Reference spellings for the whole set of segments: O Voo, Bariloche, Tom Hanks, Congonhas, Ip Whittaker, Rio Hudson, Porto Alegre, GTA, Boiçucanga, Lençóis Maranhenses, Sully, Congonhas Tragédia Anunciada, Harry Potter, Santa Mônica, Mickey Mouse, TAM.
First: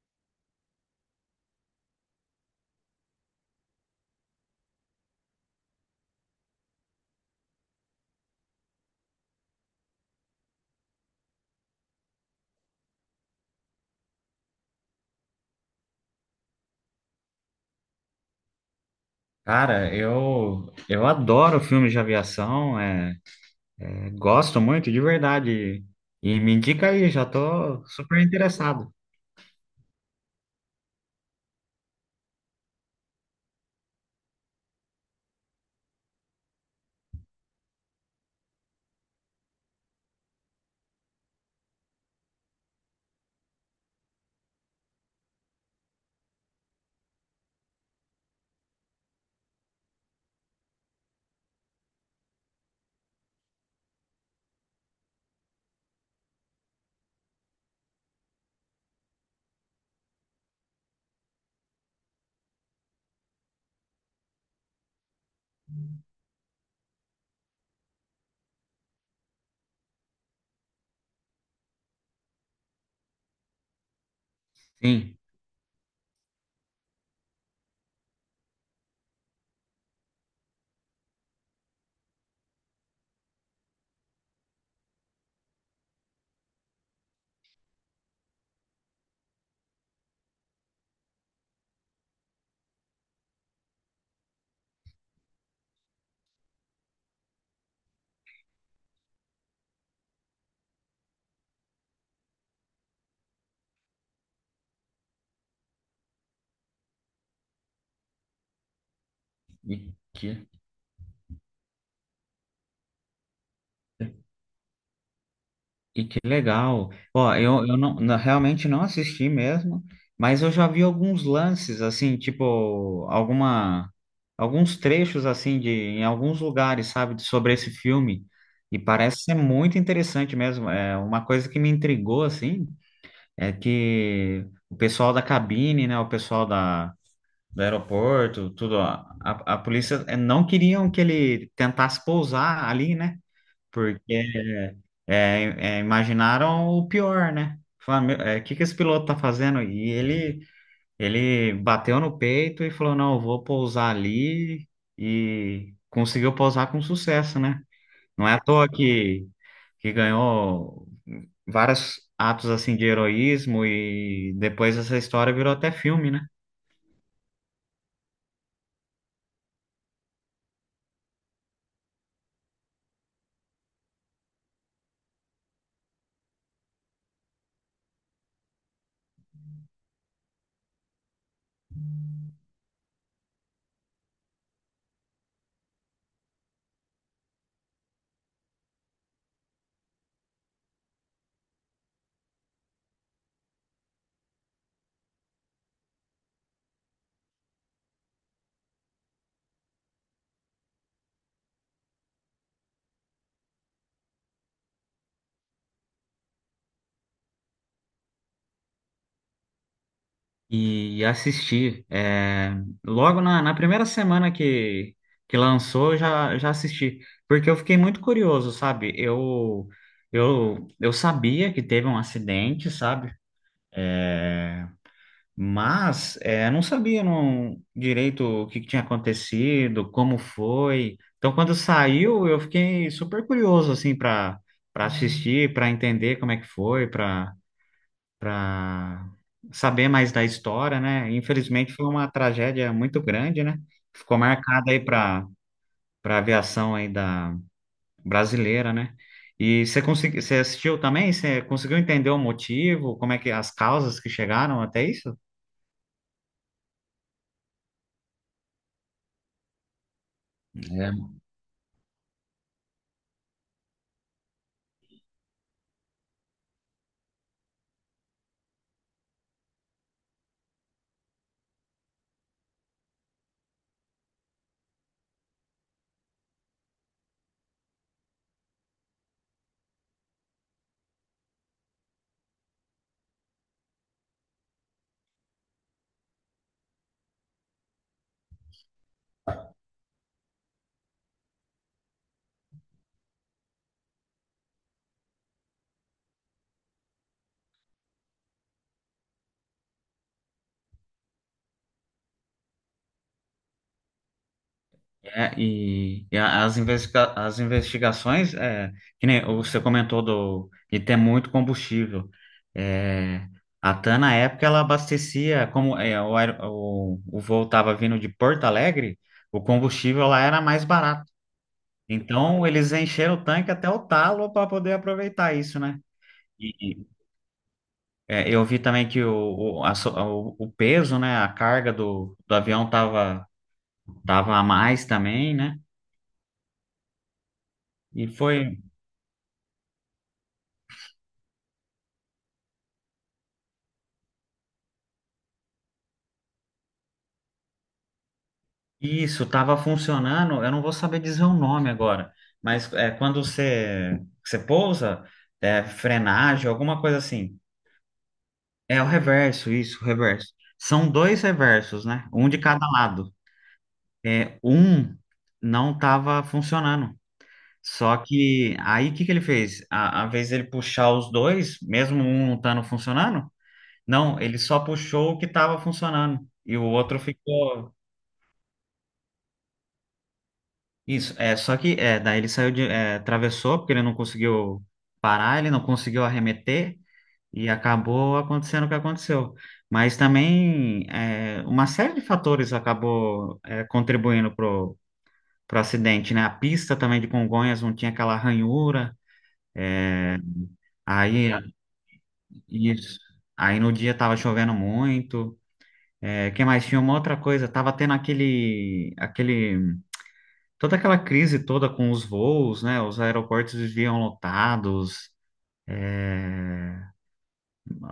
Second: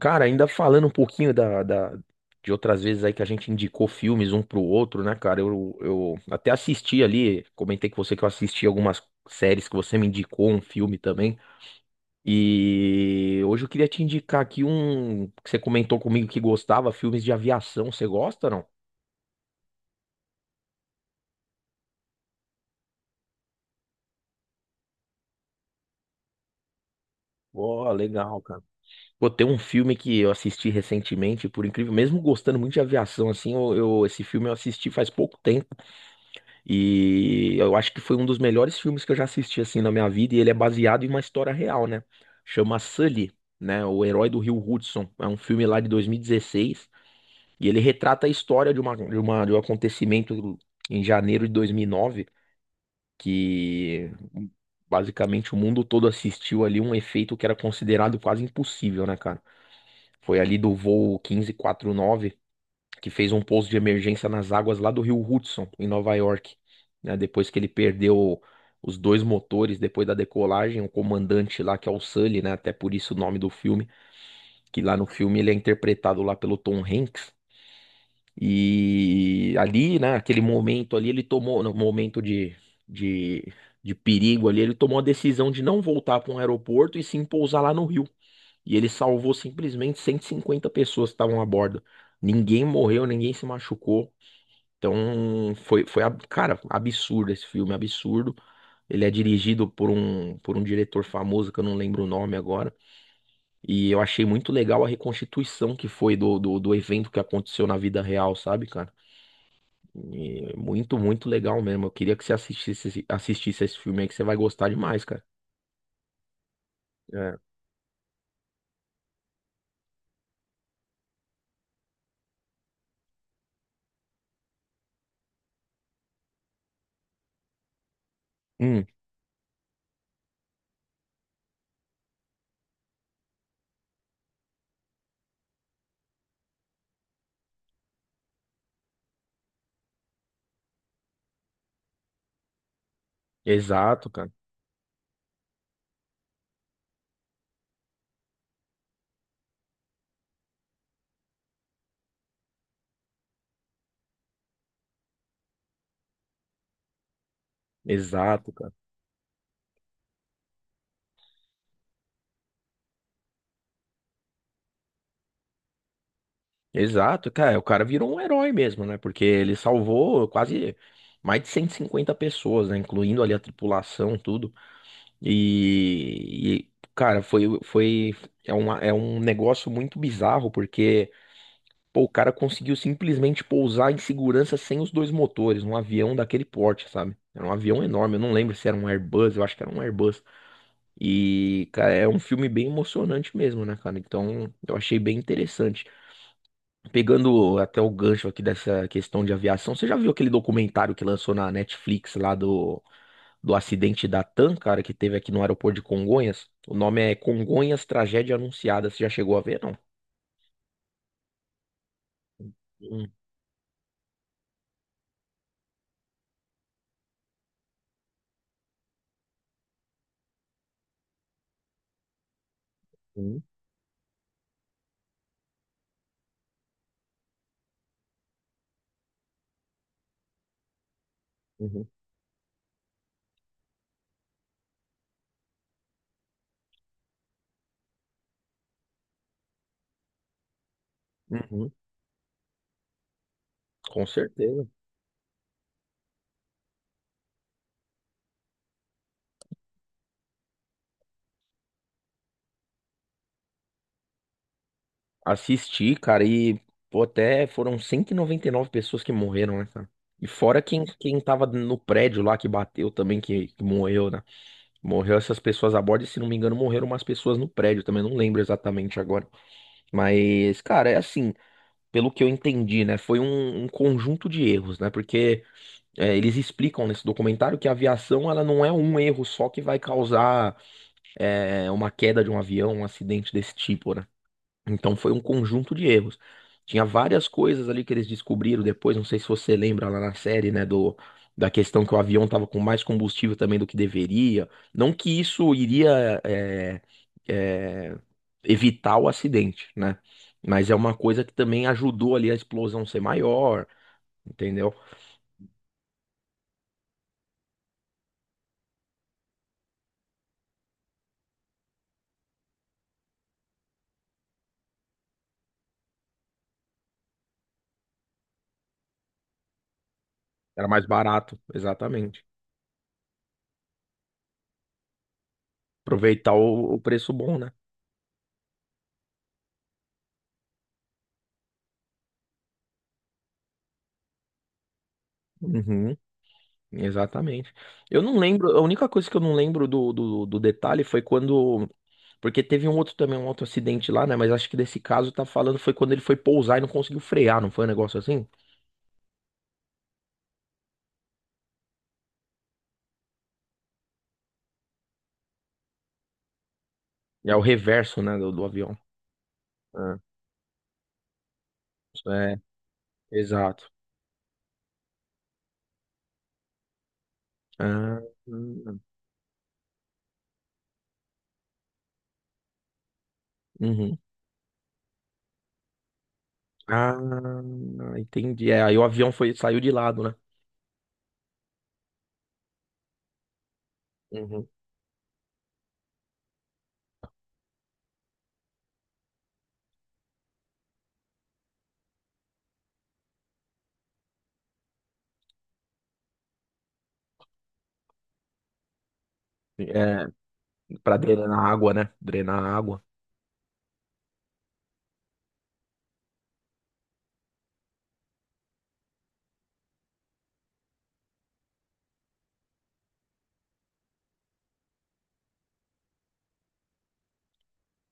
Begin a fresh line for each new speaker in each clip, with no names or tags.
Cara, ainda falando um pouquinho de outras vezes aí que a gente indicou filmes um pro outro, né, cara? Eu até assisti ali, comentei com você que eu assisti algumas séries que você me indicou, um filme também. E hoje eu queria te indicar aqui um que você comentou comigo que gostava, filmes de aviação. Você gosta, não?
Cara, eu adoro filmes de aviação, gosto muito, de verdade. E me indica aí, já tô
Ó,
super
legal, cara.
interessado.
Pô, tem um filme que eu assisti recentemente, por incrível, mesmo gostando muito de aviação, assim, esse filme eu assisti faz pouco tempo. E eu acho que foi um dos melhores filmes que eu já assisti assim na minha vida e ele é baseado em uma história real, né? Chama Sully, né? O Herói do Rio Hudson. É um filme lá de 2016 e dezesseis e ele retrata a história de um acontecimento em janeiro de 2009 que basicamente o mundo todo assistiu ali um efeito que era considerado quase impossível, né, cara? Foi ali do voo 1549 que fez um pouso de emergência nas águas lá do Rio Hudson, em Nova York, né? Depois que ele perdeu os dois motores depois da decolagem, o comandante lá, que é o Sully, né? Até por isso o nome do filme, que lá no
Sim,
filme ele é interpretado lá pelo Tom Hanks. E ali, né, aquele momento ali, ele tomou, no momento de, de perigo ali, ele tomou a decisão de não voltar para um aeroporto e sim pousar lá no Rio. E ele salvou simplesmente 150 pessoas que estavam a bordo. Ninguém morreu, ninguém se machucou. Então, cara, absurdo esse filme, absurdo. Ele é dirigido por um diretor famoso que eu não lembro o nome agora. E eu achei muito legal a reconstituição que foi do evento que aconteceu na vida real, sabe, cara?
e que,
E é muito, muito legal mesmo. Eu queria que você assistisse, assistisse esse filme aí, que você vai gostar demais, cara.
e que legal. Ó,
É.
eu não, não- realmente não assisti mesmo, mas eu já vi alguns lances, assim, tipo, alguns trechos, assim, de, em alguns lugares, sabe, de- sobre esse filme. E
Hum,
parece ser muito interessante mesmo. É uma coisa que me intrigou, assim. É que o pessoal da cabine, né, o pessoal da, do aeroporto, tudo, a polícia não queriam que ele tentasse pousar ali, né? Porque
exato, cara.
imaginaram o pior, né? Falaram, o que que esse piloto tá fazendo? Ele bateu no peito e falou, não, eu vou pousar ali e conseguiu pousar com sucesso, né? Não é à
Exato,
toa
cara.
que ganhou vários atos assim de heroísmo e depois essa história virou até filme, né?
Exato, cara, o cara virou um herói mesmo, né? Porque ele salvou quase mais de 150 pessoas, né? Incluindo ali a tripulação, tudo. E, cara, foi, foi, é uma, é um negócio muito bizarro, porque, pô, o cara conseguiu simplesmente pousar em segurança sem os dois motores, num avião daquele porte, sabe? Era um avião enorme, eu não lembro se era um Airbus, eu acho que era um Airbus. E, cara, é um filme bem emocionante mesmo, né, cara? Então, eu achei bem interessante. Pegando até o gancho aqui dessa questão de aviação, você já viu aquele documentário que lançou na Netflix lá do acidente da TAM, cara, que teve aqui no aeroporto de Congonhas? O nome é Congonhas Tragédia Anunciada. Você já chegou a ver, não?
E assisti. Logo na, na primeira semana que lançou, eu já, já assisti. Porque eu fiquei muito curioso, sabe? Eu sabia que teve um acidente, sabe?
Uhum,
É, mas é, não sabia não, direito o que, que tinha acontecido, como foi. Então, quando
uhum,
saiu, eu fiquei super curioso assim para assistir, para entender como é que foi, para saber mais da história, né?
uhum,
Infelizmente foi uma tragédia muito grande, né?
com
Ficou
certeza.
marcada aí para aviação aí da brasileira, né? E você conseguiu, você assistiu também? Você conseguiu entender o motivo? Como é que as causas que chegaram até isso?
Assisti, cara, e pô, até foram 199 pessoas que morreram, né, cara? E fora quem tava no prédio lá que bateu também, que morreu, né? Morreu essas pessoas a bordo, e se não me engano, morreram umas pessoas no prédio também, não lembro exatamente agora. Mas, cara, é assim, pelo que eu entendi, né? Foi um conjunto de erros, né? Porque eles explicam nesse documentário que a aviação, ela não é um erro só que vai causar uma queda de um avião, um acidente desse tipo, né? Então foi um conjunto de erros. Tinha várias coisas ali que eles descobriram depois, não sei se você lembra lá na série, né, do da questão que o avião tava com mais combustível também do que deveria. Não que isso iria é, evitar o acidente, né? Mas é uma coisa que também ajudou ali a explosão ser maior, entendeu?
É, as investigações, é, que nem você comentou do, de ter muito combustível. É, a TAM, na época, ela abastecia, como é, o voo estava vindo de Porto Alegre, o combustível lá era mais
Era mais
barato.
barato, exatamente.
Então, eles encheram o tanque até o talo para poder aproveitar isso, né?
Aproveitar
E,
o
e,
preço bom, né?
eu vi também que o peso, né, a carga do, do avião tava, tava a mais também, né?
Uhum. Exatamente. Eu
E
não
foi.
lembro, a única coisa que eu não lembro do detalhe foi quando. Porque teve um outro também, um outro acidente lá, né? Mas acho que desse caso tá falando foi quando ele foi pousar e não conseguiu frear, não foi um negócio assim?
Isso, estava funcionando. Eu não vou saber dizer o nome agora, mas é quando você pousa, é, frenagem, alguma coisa
É
assim.
o reverso, né, do avião.
É o reverso, isso, o
Ah,
reverso. São dois reversos, né?
isso
Um de
é,
cada lado.
exato.
É, um não estava funcionando. Só
Ah,
que
hum,
aí o que que ele fez? A vez ele puxar os dois, mesmo um não estando funcionando,
uhum.
não, ele só puxou o que estava funcionando e o
Ah,
outro ficou.
entendi. É, aí o avião foi, saiu de lado, né?
Isso, é, só que é, daí ele saiu de, é, atravessou, porque ele não
Uhum.
conseguiu parar, ele não conseguiu arremeter, e acabou acontecendo o que aconteceu. Mas também é, uma série de fatores acabou é, contribuindo pro, pro acidente, né? A pista também de Congonhas não tinha aquela ranhura,
É,
é,
pra
aí
drenar água, né? Drenar água.
isso, aí no dia tava chovendo muito, é, que mais tinha uma outra coisa, tava tendo aquele, aquele toda aquela crise toda com os voos, né? Os aeroportos viviam lotados, é,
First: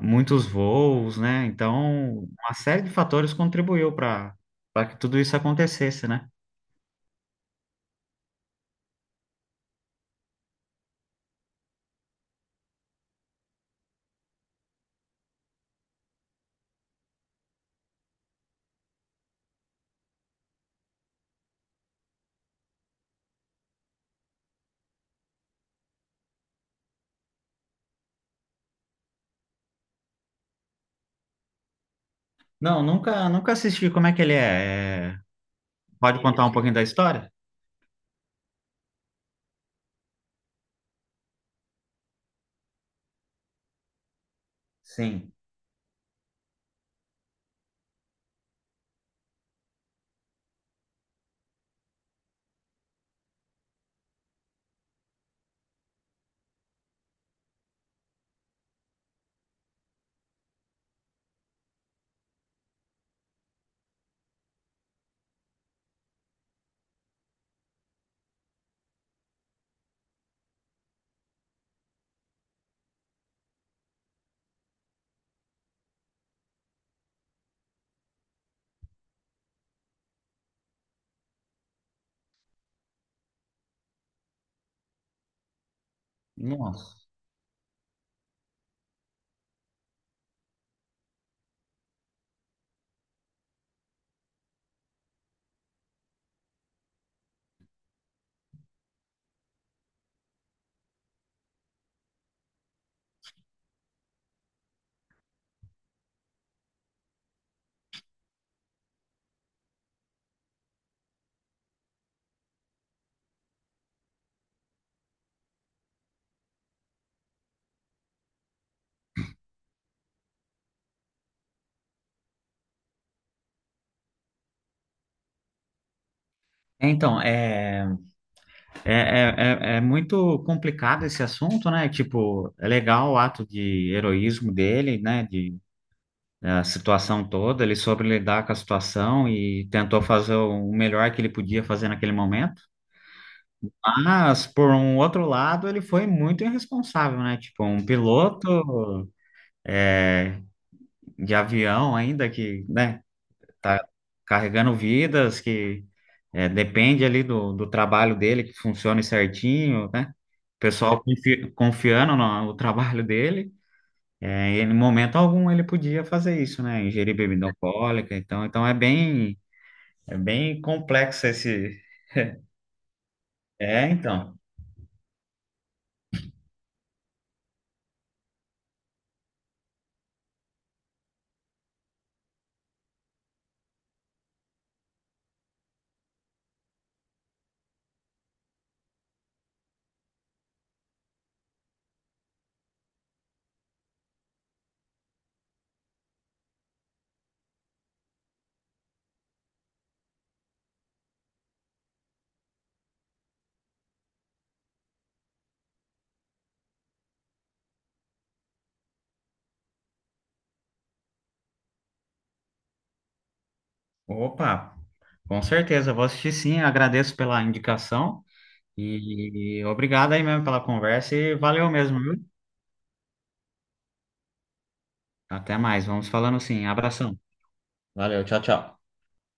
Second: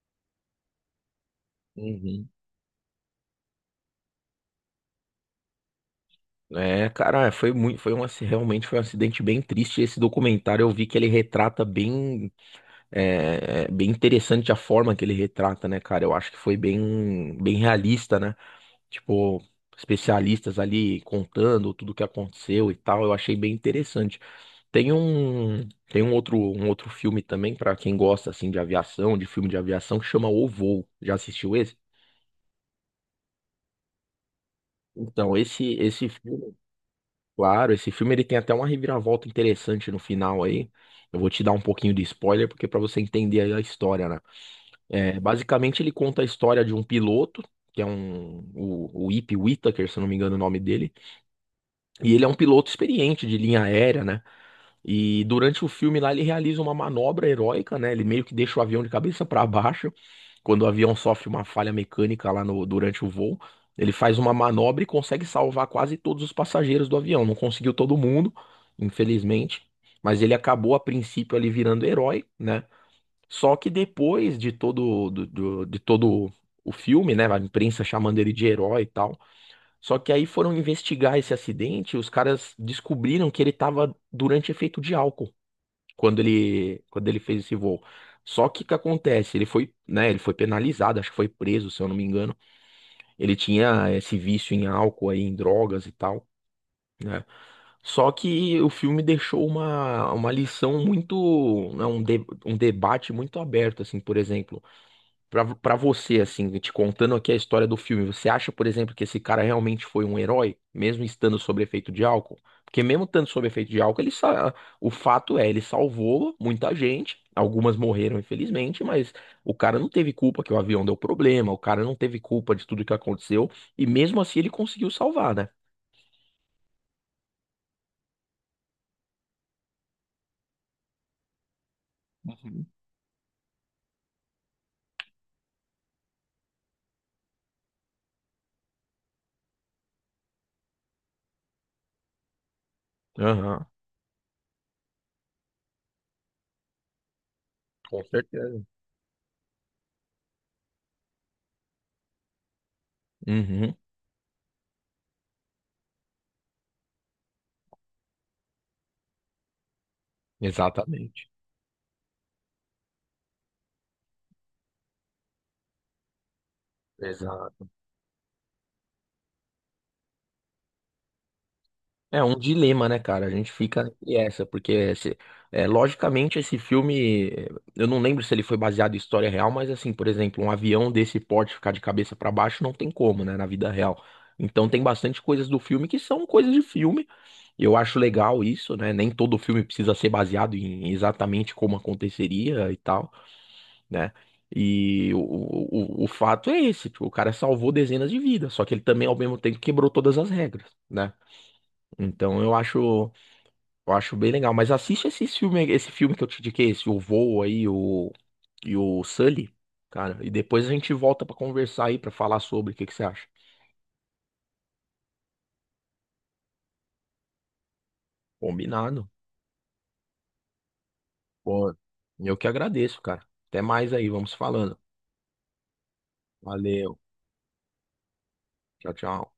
muitos voos, né? Então,
Uhum.
uma série de fatores contribuiu para que tudo isso acontecesse, né?
É, cara, é, foi muito, foi um, aci- realmente foi um acidente bem triste. Esse documentário eu vi que ele retrata bem, bem interessante a forma que ele retrata, né, cara? Eu acho que foi bem, bem realista, né? Tipo, especialistas ali contando tudo o que aconteceu e tal. Eu achei bem interessante. Um outro filme também pra quem gosta assim de aviação, de filme de aviação, que chama O Voo. Já assistiu esse?
Não, nunca assisti. Como é que ele é? É,
Então, esse
pode contar um
filme
pouquinho da história?
Claro, esse filme ele tem até uma reviravolta interessante no final aí. Eu vou te dar um pouquinho de spoiler, porque para você entender aí a história, né? É,
Sim.
basicamente, ele conta a história de um piloto, que é o Ip Whittaker, se eu não me engano o nome dele. E ele é um piloto experiente de linha aérea, né? E durante o filme lá ele realiza uma manobra heróica, né? Ele meio que deixa o avião de cabeça para baixo. Quando o avião sofre uma falha mecânica lá no, durante o voo, ele faz uma manobra e consegue salvar quase todos os passageiros do avião. Não conseguiu todo mundo, infelizmente, mas ele acabou a princípio ali virando herói, né? Só que depois de todo o filme, né, a imprensa chamando ele de herói e tal, só que aí foram investigar esse acidente, e os caras descobriram que ele estava durante efeito de álcool quando ele
Nossa.
quando ele fez esse voo. Só que o que acontece? Ele foi, né, ele foi penalizado, acho que foi preso, se eu não me engano. Ele tinha esse vício em álcool aí, em drogas e tal, né? Só que o filme deixou uma lição muito, né, um debate muito aberto, assim, por exemplo. Pra você, assim, te contando aqui a história do filme, você acha, por exemplo, que esse cara realmente foi um herói, mesmo estando sob efeito de álcool? Porque mesmo estando sob efeito de álcool, o fato é, ele salvou muita gente, algumas morreram, infelizmente, mas o cara não teve culpa que o avião deu problema, o cara não teve culpa de tudo que aconteceu, e mesmo assim ele conseguiu salvar, né?
Então, é é muito complicado esse assunto, né? Tipo,
Uhum.
é legal o ato de heroísmo dele, né? A situação toda, ele soube lidar com a situação e tentou fazer o melhor que ele podia fazer naquele momento.
Aham,
Mas, por um outro lado, ele foi muito irresponsável, né? Tipo, um
com certeza.
piloto é, de avião ainda que, né,
Uhum,
tá carregando vidas, que é, depende ali do, do trabalho dele, que funcione certinho, né? O pessoal
exatamente.
confi- confiando no, no trabalho dele. É, em momento algum ele podia fazer isso, né? Ingerir bebida
Exato.
alcoólica, então, então é bem É bem complexo esse.
É um dilema, né, cara? A gente fica
É,
entre
então.
essa, porque esse- é, logicamente esse filme, eu não lembro se ele foi baseado em história real, mas assim, por exemplo, um avião desse porte ficar de cabeça pra baixo não tem como, né, na vida real. Então tem bastante coisas do filme que são coisas de filme. Eu acho legal isso, né? Nem todo filme precisa ser baseado em exatamente como aconteceria e tal, né? E o fato é esse, tipo, o cara salvou dezenas de vidas, só que ele também, ao mesmo tempo, quebrou todas as regras, né? Então eu acho. Eu acho bem legal, mas assiste esse filme que eu te indiquei, esse O Voo aí, o e o Sully, cara, e depois a gente volta pra conversar aí, pra falar sobre o que que você acha.
Opa, com certeza, eu vou assistir sim. Agradeço pela indicação
Combinado.
e obrigado aí mesmo pela conversa e valeu
Pô,
mesmo, viu?
eu que agradeço, cara. Até mais aí, vamos falando.
Até mais, vamos falando sim.
Valeu.
Abração. Valeu, tchau, tchau.
Tchau, tchau.